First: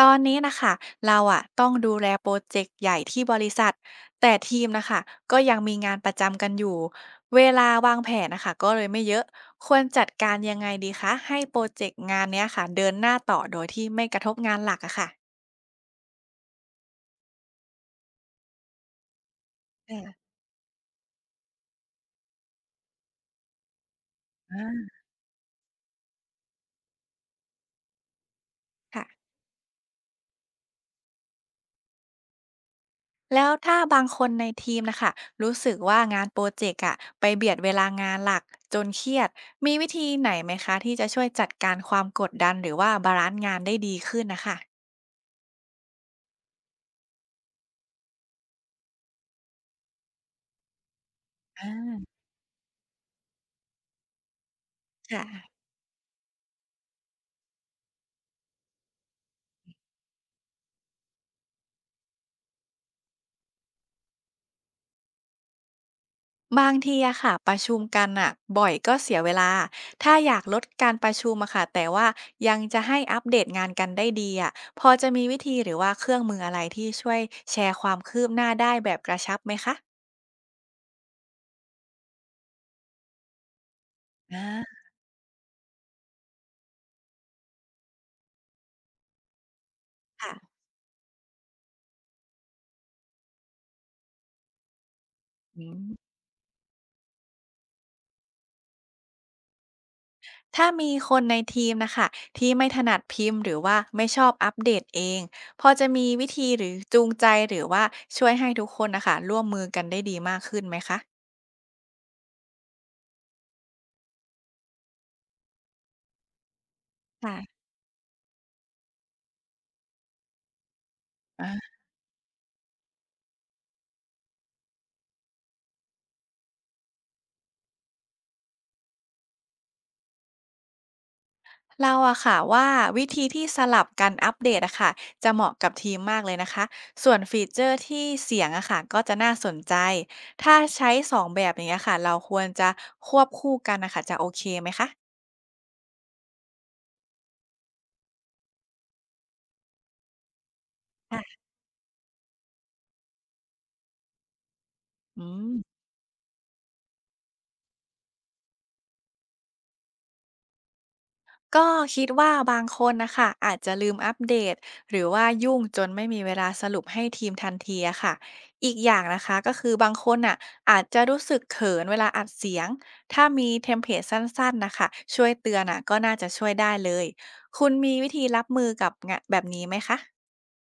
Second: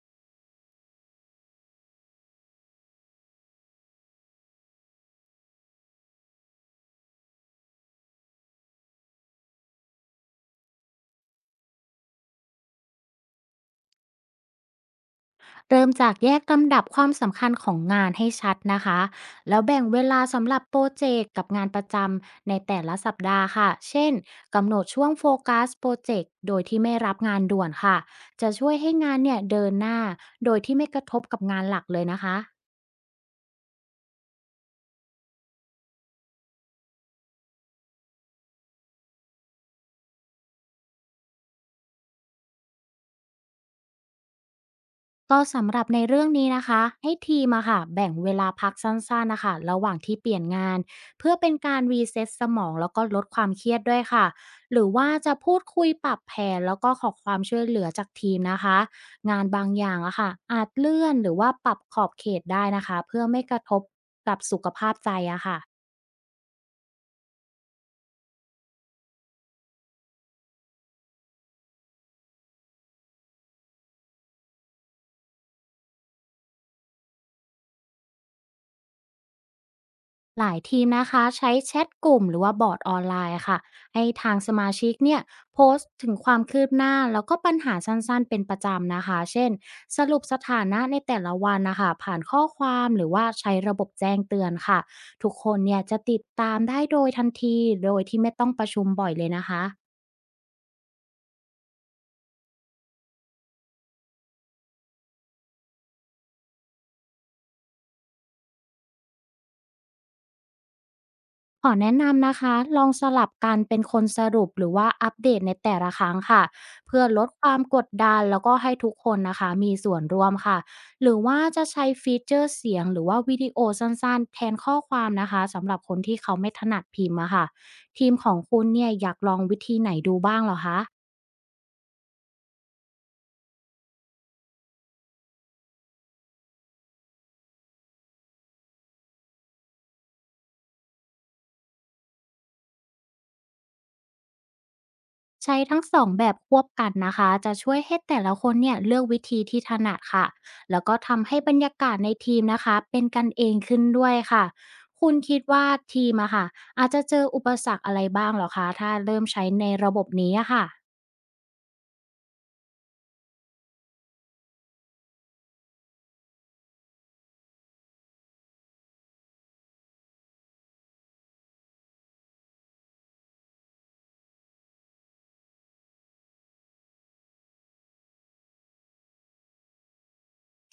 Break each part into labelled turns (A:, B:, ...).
A: ตอนนี้นะคะเราอะต้องดูแลโปรเจกต์ใหญ่ที่บริษัทแต่ทีมนะคะก็ยังมีงานประจำกันอยู่เวลาวางแผนน่ะคะก็เลยไม่เยอะควรจัดการยังไงดีคะให้โปรเจกต์งานเนี้ยค่ะเดินหน้าต่อโดยที่ไม่กระทบงานหลักอะค่ะ
B: เริ่มจากแยกลำดับความสำคัญของงานให้ชัดนะคะ แล้วแบ่งเวลา
A: ค่ะ
B: สำหรับโปรเจกต์กับงานประจำในแต่ละสัปดาห์ค่ะ เช่นกำหนด
A: อา
B: ช่วงโฟกัสโปรเจกต์โดยที่ไม่รับงานด่วนค่ะ จะช่วยให้งาน
A: ค่ะ
B: เนี่ยเดินหน้าโดยที่ไม่กระทบกับงานหลักเลยนะคะ
A: แล้วถ้าบางคนในทีมนะคะรู้สึกว่างานโปรเจกต์อะไปเบียดเวลางานหลักจนเครียดมีวิธีไหนไหมคะที่จะช่วยจัดการความกดดันหรือว่าบาลานซ์งานได้ดีขึ้นนะคะ
B: ก็สำหรับในเรื่องนี้นะคะให้ทีมอะค่ะแบ่งเวลาพักสั้นๆนะคะระหว่างที่เปลี่ยนงานเพื่อเป็น
A: อ
B: การรี
A: า
B: เซ็ตสมองแล้วก็ลดความเครียดด้วยค่ะหรือว่าจะพู
A: ค่ะ
B: ดคุยปรับแผนแล้วก็ขอความช่วยเหลือจากทีมนะคะงานบางอย่างอะค่ะอาจเลื่อนหรือว่าปรับขอบเขตได้นะคะเพื่อไม่กระทบกับสุขภาพใจอะค่ะ
A: บางทีอะค่ะประชุมกันอะบ่อยก็เสียเวลาถ้าอยากลดการประชุมอะค่ะแต่ว่ายังจะให้อัปเดตงานกันได้ดีอะพอจะมีวิธีหรือว่าเครื่องมืออะไรที่ช่วยแชร์ความคืบหน้าได้แบบกระชับไหมคะ
B: หลายทีมนะคะใช้แชทกลุ่มหรือว่าบอร์ดออนไลน์ค่ะให้ทา
A: อ่
B: งสมา
A: า
B: ชิกเนี่ยโพสต์ถึงความคืบหน้าแล้วก็ปัญหาสั้นๆเป็นประจำนะคะเช่นสรุป
A: ค่ะ
B: สถานะในแต่ละวันนะคะผ่านข้อความหรือว่าใช้ระบบแจ้งเตือนค่ะทุกคน
A: อื
B: เนี่
A: ม
B: ยจะติดตามได้โดยทันทีโดยที่ไม่ต้องประชุมบ่อยเลยนะคะ
A: ถ้ามีคนในทีมนะคะที่ไม่ถนัดพิมพ์หรือว่าไม่ชอบอัปเดตเองพอจะมีวิธีหรือจูงใจหรือว่าช่วยให้ทุกคนนะคะร่วมมือกันได้ดีมากขึ้นไหมคะ
B: ขอแนะนำนะคะ ลองสลับกันเป็นคนสรุปหรือว่าอัปเดตในแต่ละครั้งค่ะเพื่อลดควา
A: ค่
B: มกดดันแล้วก็ให้ทุกคนนะคะมีส่วนร่วมค่ะหรือว่าจะ
A: ะ
B: ใช้ฟีเจอร์เสียงหรือว่าวิดีโอสั้นๆแทนข้อความนะคะสำหรับคนที่เขาไม่ถนัดพิมพ์อะค่ะทีมของคุณเนี่ยอยากลองวิธีไหนดูบ้างเหรอคะ
A: เราอะค่ะว่าวิธีที่สลับกันอัปเดตอะค่ะจะเหมาะกับทีมมากเลยนะคะส่วนฟีเจอร์ที่เสียงอะค่ะก็จะน่าสนใจถ้าใช้สองแบบอย่างเงี้ยค่ะเราควรจะควบคู่กันนะคะจะโอเคไหมคะ
B: ใช้ทั้งสองแบบควบกันนะคะ จะช่วยให้แต่ละคนเนี่ยเลือกวิธีที่ถนัดค่ะ แล้วก็ทำให้
A: ค่ะ
B: บรรยากาศในทีมนะคะเป็นกันเองขึ้นด้วยค่ะ คุณ
A: อื
B: คิด
A: ม
B: ว่าทีมอะค่ะอาจจะเจออุปสรรคอะไรบ้างเหรอคะถ้าเริ่มใช้ในระบบนี้อะค่ะ
A: ก็คิดว่าบางคนนะคะอาจจะลืมอัปเดตหรือว่ายุ่งจนไม่มีเวลาสรุปให้ทีมทันทีอะค่ะอีกอย่างนะคะก็คือบางคนน่ะอาจจะรู้สึกเขินเวลาอัดเสียงถ้ามีเทมเพลตสั้นๆนะคะช่วยเตือนน่ะก็น่าจะช่วยได้เลยคุณมีวิธีรับมือกับงะแบบนี้ไหมคะ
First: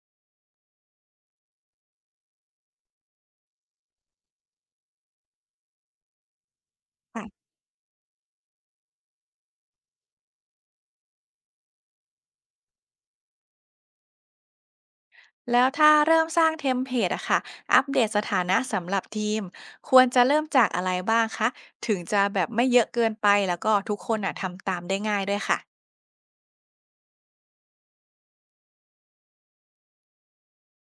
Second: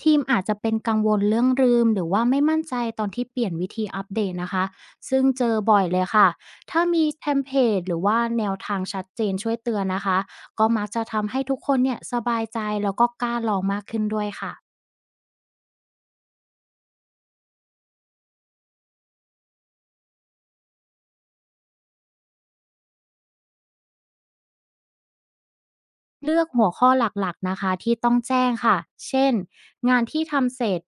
B: ทีมอาจจะเป็นกังวลเรื่องลืมหรือว่าไม่มั่นใจตอนที่เปลี่ยนวิธีอัปเดตนะคะซึ่งเจอบ่อยเลยค่ะถ้ามีเทม
A: ค่ะ
B: เพลตหรือว่าแนวทางชัดเจนช่วยเตือนนะคะก็มักจะทำให้ทุกคนเนี่ยสบายใจแล้วก็กล้าลองมากขึ้นด้วยค่ะ
A: แล้วถ้าเริ่มสร้างเทมเพลตอะค่ะอัปเดตสถานะสำหรับทีมควรจะเริ่มจากอะไรบ้างคะถึงจะแบบไม่เยอะเกินไปแล้วก็ทุกคนน่ะทำตามได้ง่ายด้วยค่ะ
B: เลือกหัวข้อหลักๆนะคะที่ต้องแจ้งค่ะ เช่นงานที่ทำเสร็จ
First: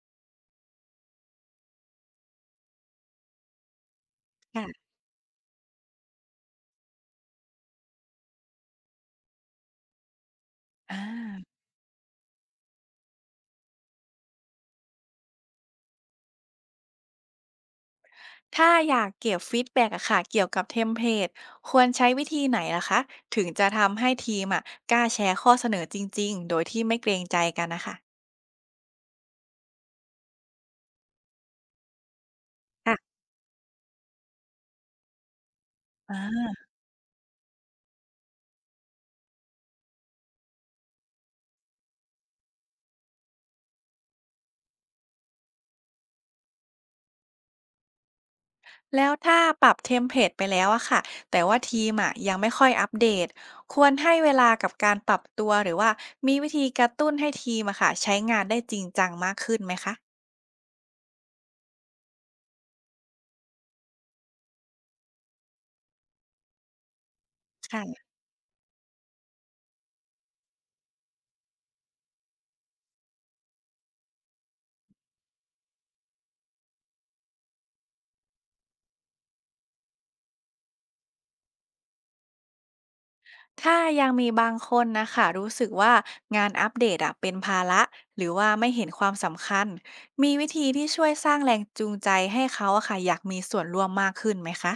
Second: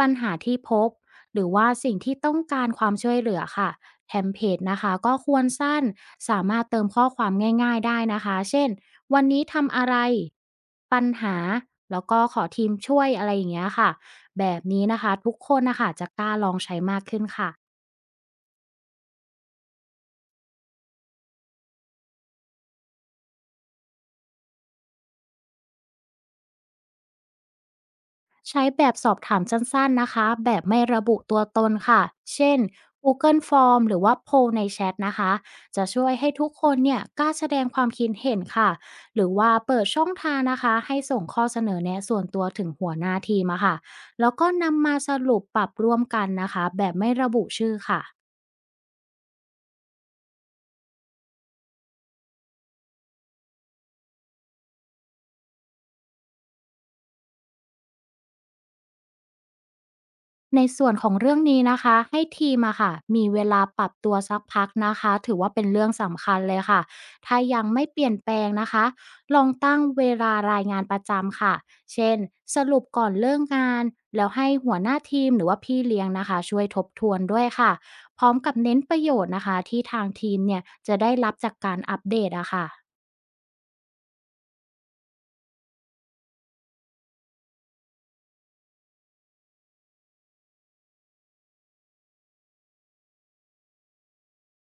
B: ปัญหาที่พบหรือว่าสิ่งที่ต้องการความช่วยเหลือค่ะเทมเพลตนะคะก็ควรสั้นสามารถเติมข้อความง่ายๆได้นะคะเช่นวันนี้ทำอะไร
A: อ
B: ปัญหา
A: า
B: แล้วก็ขอทีมช่วยอะไรอย่างเงี้ยค่ะแบบนี้นะคะทุกคนนะคะจะกล้าลองใช้มากขึ้นค่ะ
A: ถ้าอยากเก็บฟีดแบ็กอะค่ะเกี่ยวกับเทมเพลตควรใช้วิธีไหนล่ะคะถึงจะทำให้ทีมอะกล้าแชร์ข้อเสนอจริงๆโดยที่ไม่เกรงใจกันน่ะค่ะ
B: ใช้แบบสอบถามสั้นๆ นะคะ แบบไม่ระบุตัวตนค่ะ เช่น
A: ค่ะ
B: Google Form หรือว่าโพลในแชทนะคะ จะช่วย
A: อา
B: ให้ทุกคนเนี่ยกล้าแสดงความคิดเห็นค่ะ หรือว่าเปิดช่องทางนะคะให้ส่งข้อเสนอแนะส่วนตัวถึงหัวหน้าทีมอะค่ะ แล้วก็นำมาสรุปปรับร่วมกันนะคะ แบบไม่ระบุชื่อค่ะ
A: แล้วถ้าปรับเทมเพลตไปแล้วอะค่ะแต่ว่าทีมอะยังไม่ค่อยอัปเดตควรให้เวลากับการปรับตัวหรือว่ามีวิธีกระตุ้นให้ทีมอะค่ะใช้งานได้จริงจังมากขึ้นไหมคะ
B: ในส่วนของเรื่องนี้นะคะให้ทีมอะค่ะมีเวลาปรับตัวสักพักนะคะถือว่าเป็นเรื่องสำคัญเลยค่ะถ้ายังไม่เป
A: ค่ะ
B: ลี่ยนแปลงนะคะลองตั้งเวลารายงานประจำค่ะเช่นสรุปก่อนเลิกงานแล้วให้หัวหน้าทีมหรือว่าพี่เลี้ยงนะคะช่วยทบทวนด้วยค่ะพร้อมกับเน้นประโยชน์นะคะที่ทางทีมเนี่ยจะได้รับจากการอัปเดตอะค่ะ
A: ถ้ายังมีบางคนนะคะรู้สึกว่างานอัปเดตอะเป็นภาระหรือว่าไม่เห็นความสำคัญมีวิธีที่ช่วยสร้างแรงจูงใจให้เขาอะค่ะอยากมีส่วนร่วมมากขึ้นไหมคะ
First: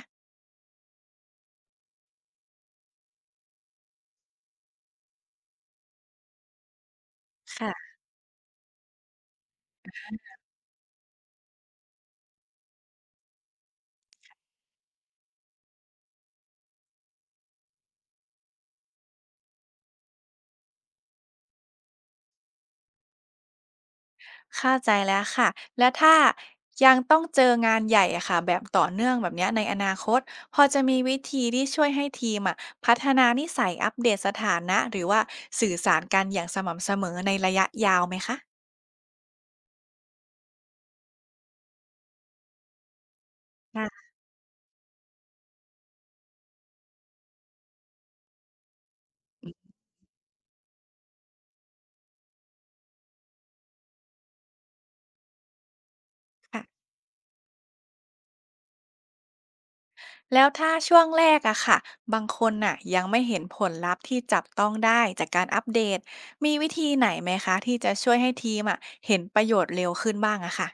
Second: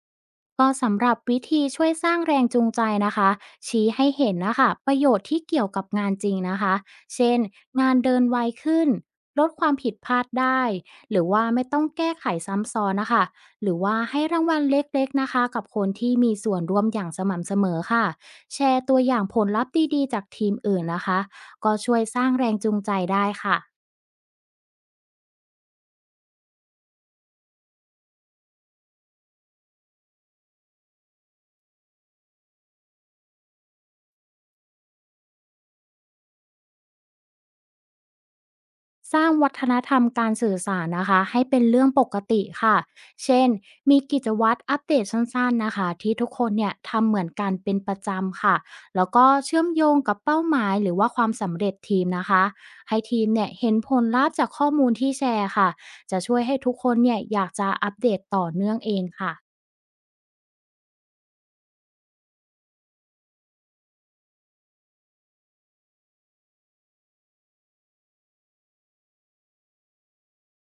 B: ก็สำหรับวิธีช่วยสร้างแรงจูงใจนะคะชี้ให้เห็นนะคะประโยชน์ที่เกี่ยวกับงานจริงนะคะเช่นงา
A: ค่ะ
B: นเดินไวขึ้นลดความผิดพลาดได้หรือว่าไม่ต้องแก้ไขซ้ำซ้อนนะคะหรือว่าให้รางวัลเล็กๆนะคะกับคนที่มีส่วนร่วมอย่างสม่ำเสมอค่ะแชร์ตัวอย่างผลลัพธ์ดีๆจากทีมอื่นนะคะก็ช่วยสร้างแรงจูงใจได้ค่ะ
A: เข้าใจแล้วค่ะและถ้ายังต้องเจองานใหญ่อะค่ะแบบต่อเนื่องแบบเนี้ยในอนาคตพอจะมีวิธีที่ช่วยให้ทีมอะพัฒนานิสัยอัปเดตสถานะหรือว่าสื่อสารกันอย่างสม่ำเสมอในระยะยาวไหมคะ
B: สร้างวัฒนธรรมการสื่อสารนะคะให้เป็นเรื่องปกติค่ะ เช่น
A: ได
B: มี
A: ้
B: กิจวัตรอัปเดตสั้นๆนะคะที่ทุกคนเนี่ยทำเหมือนกันเป็นประจำค่ะ แล้วก็เชื่อมโยงกับเป้าหมายหรือว่าความสำเร็จทีมนะคะให้ทีมเนี่ยเห็นผลลัพธ์จากข้อมูลที่แชร์ค่ะจะช่วยให้ทุก
A: ค่ะ
B: คนเนี่ยอยากจะอัปเดตต่อเนื่องเองค่ะ
A: แล้วถ้าช่วงแรกอะค่ะบางคนน่ะยังไม่เห็นผลลัพธ์ที่จับต้องได้จากการอัปเดตมีวิธีไหนไหมคะที่จะช่วยให้ทีมอะเห็นประโยชน์เร็วขึ้นบ้างอะค่ะ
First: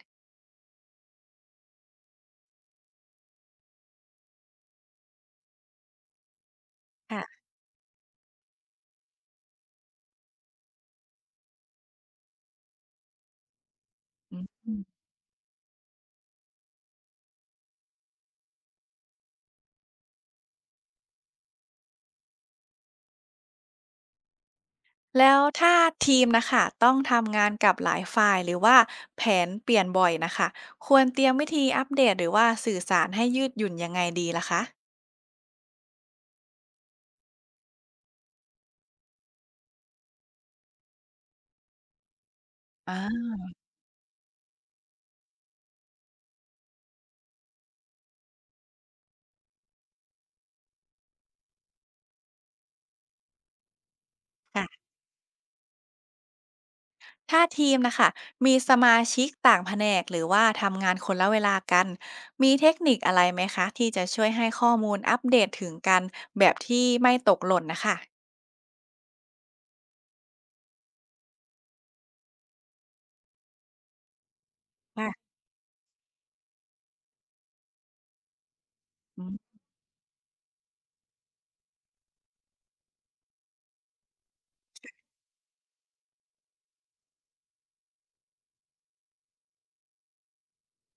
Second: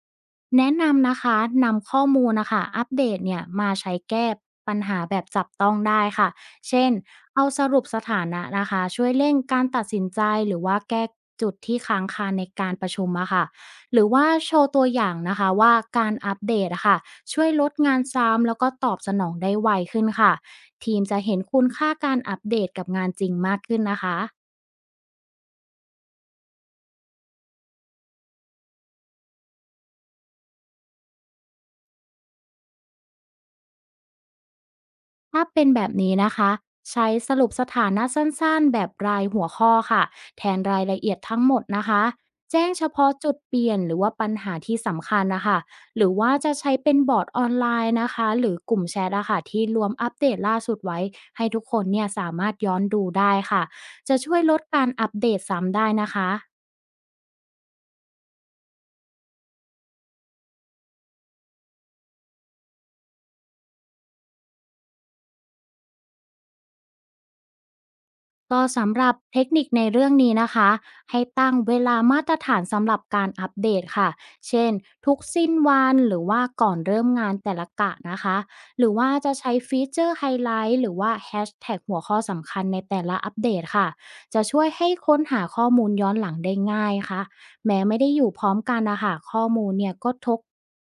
B: แนะนำนะคะนำข้อมูลนะคะอัปเดตเนี่ยมาใช้แก้ปัญหาแบบจับต้องได้ค่ะเช่นเอา
A: ค่ะ
B: สรุปสถานะนะคะช่วยเร่งการตัดสินใจหรือว่าแก้จุดที่ค้างคาในการประชุมอะค่ะหรือว่า
A: อื
B: โชว์ตัวอ
A: ม
B: ย่างนะคะว่าการอัปเดตอะค่ะช่วยลดงานซ้ำแล้วก็ตอบสนองได้ไวขึ้นค่ะทีมจะเห็นคุณค่าการอัปเดตกับงานจริงมากขึ้นนะคะ
A: แล้วถ้าทีมนะคะต้องทำงานกับหลายฝ่ายหรือว่าแผนเปลี่ยนบ่อยนะคะควรเตรียมวิธีอัปเดตหรือว่าสื่อสารให้ยืดหยุ่นยังไงดีล่ะคะ
B: ถ้าเป็นแบบนี้นะคะใช้สรุปสถานะสั้นๆแบบรายหัวข้อค่ะแทนรายละเอียดทั้งหมดนะคะแจ้งเฉ
A: อ่า
B: พาะจุดเปลี่ยนหรือว่าปัญหาที่สำคัญนะคะหรือว่าจะใช้เป็นบอร์ดออนไลน์นะคะหรือกลุ่มแชทอะค่ะที่รวมอัปเดตล่าสุดไว้ให้ทุกคนเนี่ยสามารถย้อนดูได้ค่ะจะช่วยลดกา
A: ค่ะ
B: รอัปเดตซ้ำได้นะคะ
A: ถ้าทีมนะคะมีสมาชิกต่างแผนกหรือว่าทำงานคนละเวลากันมีเทคนิคอะไรไหมคะที่จะช่วยให้ข้อมูลอัปเดตถึงกันแบบที่ไม่ตกหล่นนะคะ
B: ก็สำหรับเทคนิคในเรื่องนี้นะคะให้ตั้งเวลามาตรฐานสำหรับการอัปเดตค่ะเช่นทุก
A: ค่ะ
B: สิ้นวันหรือว่าก่อนเริ่มงานแต่ละกะนะคะหรือว่า
A: อื
B: จะใช้
A: ม
B: ฟีเจอร์ไฮไลท์หรือว่าแฮชแท็กหัวข้อสำคัญในแต่ละอัปเดตค่ะจะช่วยให้ค้นหาข้อมูลย้อนหลังได้ง่ายค่ะแม้ไม่ได้อยู่พร้อมกันนะคะข้อมูลเนี่ยก็ทก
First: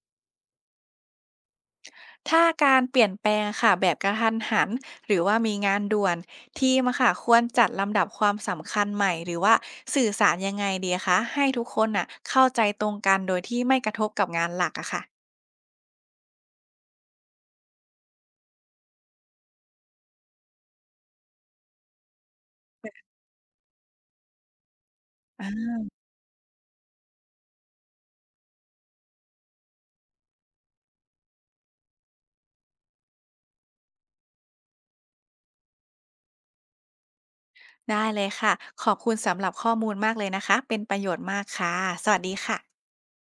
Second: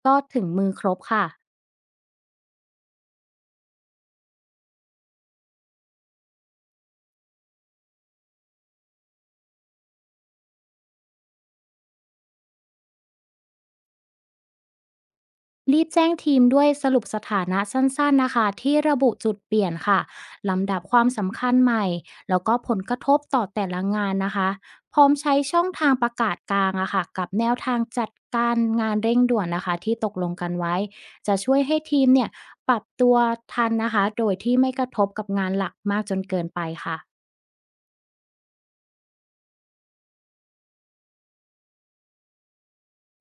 B: ก็ถึงมือครบค่ะ
A: ถ้าการเปลี่ยนแปลงค่ะแบบกระทันหันหรือว่ามีงานด่วนทีมอะค่ะควรจัดลำดับความสำคัญใหม่หรือว่าสื่อสารยังไงดีคะให้ทุกคนน่ะเข้าใจตรงกันโดยที่ไม่กระทบกับงานหลักอะค่ะ
B: รีบแจ้งทีมด้วยสรุปสถานะสั้นๆนะคะที่ระบุจุดเปลี่ยนค่ะลำดับความสำคัญใหม่แล้วก็ผลกระทบต่อแต่ละงานนะคะพร้อมใช้ช่องทางประกาศกลางอะค่ะกับแนวทางจัดการงานเร่งด่วนนะคะที่ตกลงกันไว้จะช่วยให้ทีมเนี่ยปรับตัวทันนะคะโดยที่ไม่กระทบกับงานหลักมากจนเกินไปค่ะ
A: ได้เลยค่ะขอบคุณสำหรับข้อมูลมากเลยนะคะเป็นประโยชน์มากค่ะสวัสดีค่ะ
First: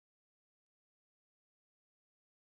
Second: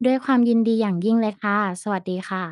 B: ด้วยความยินดีอย่างยิ่งเลยค่ะสวัสดีค่ะ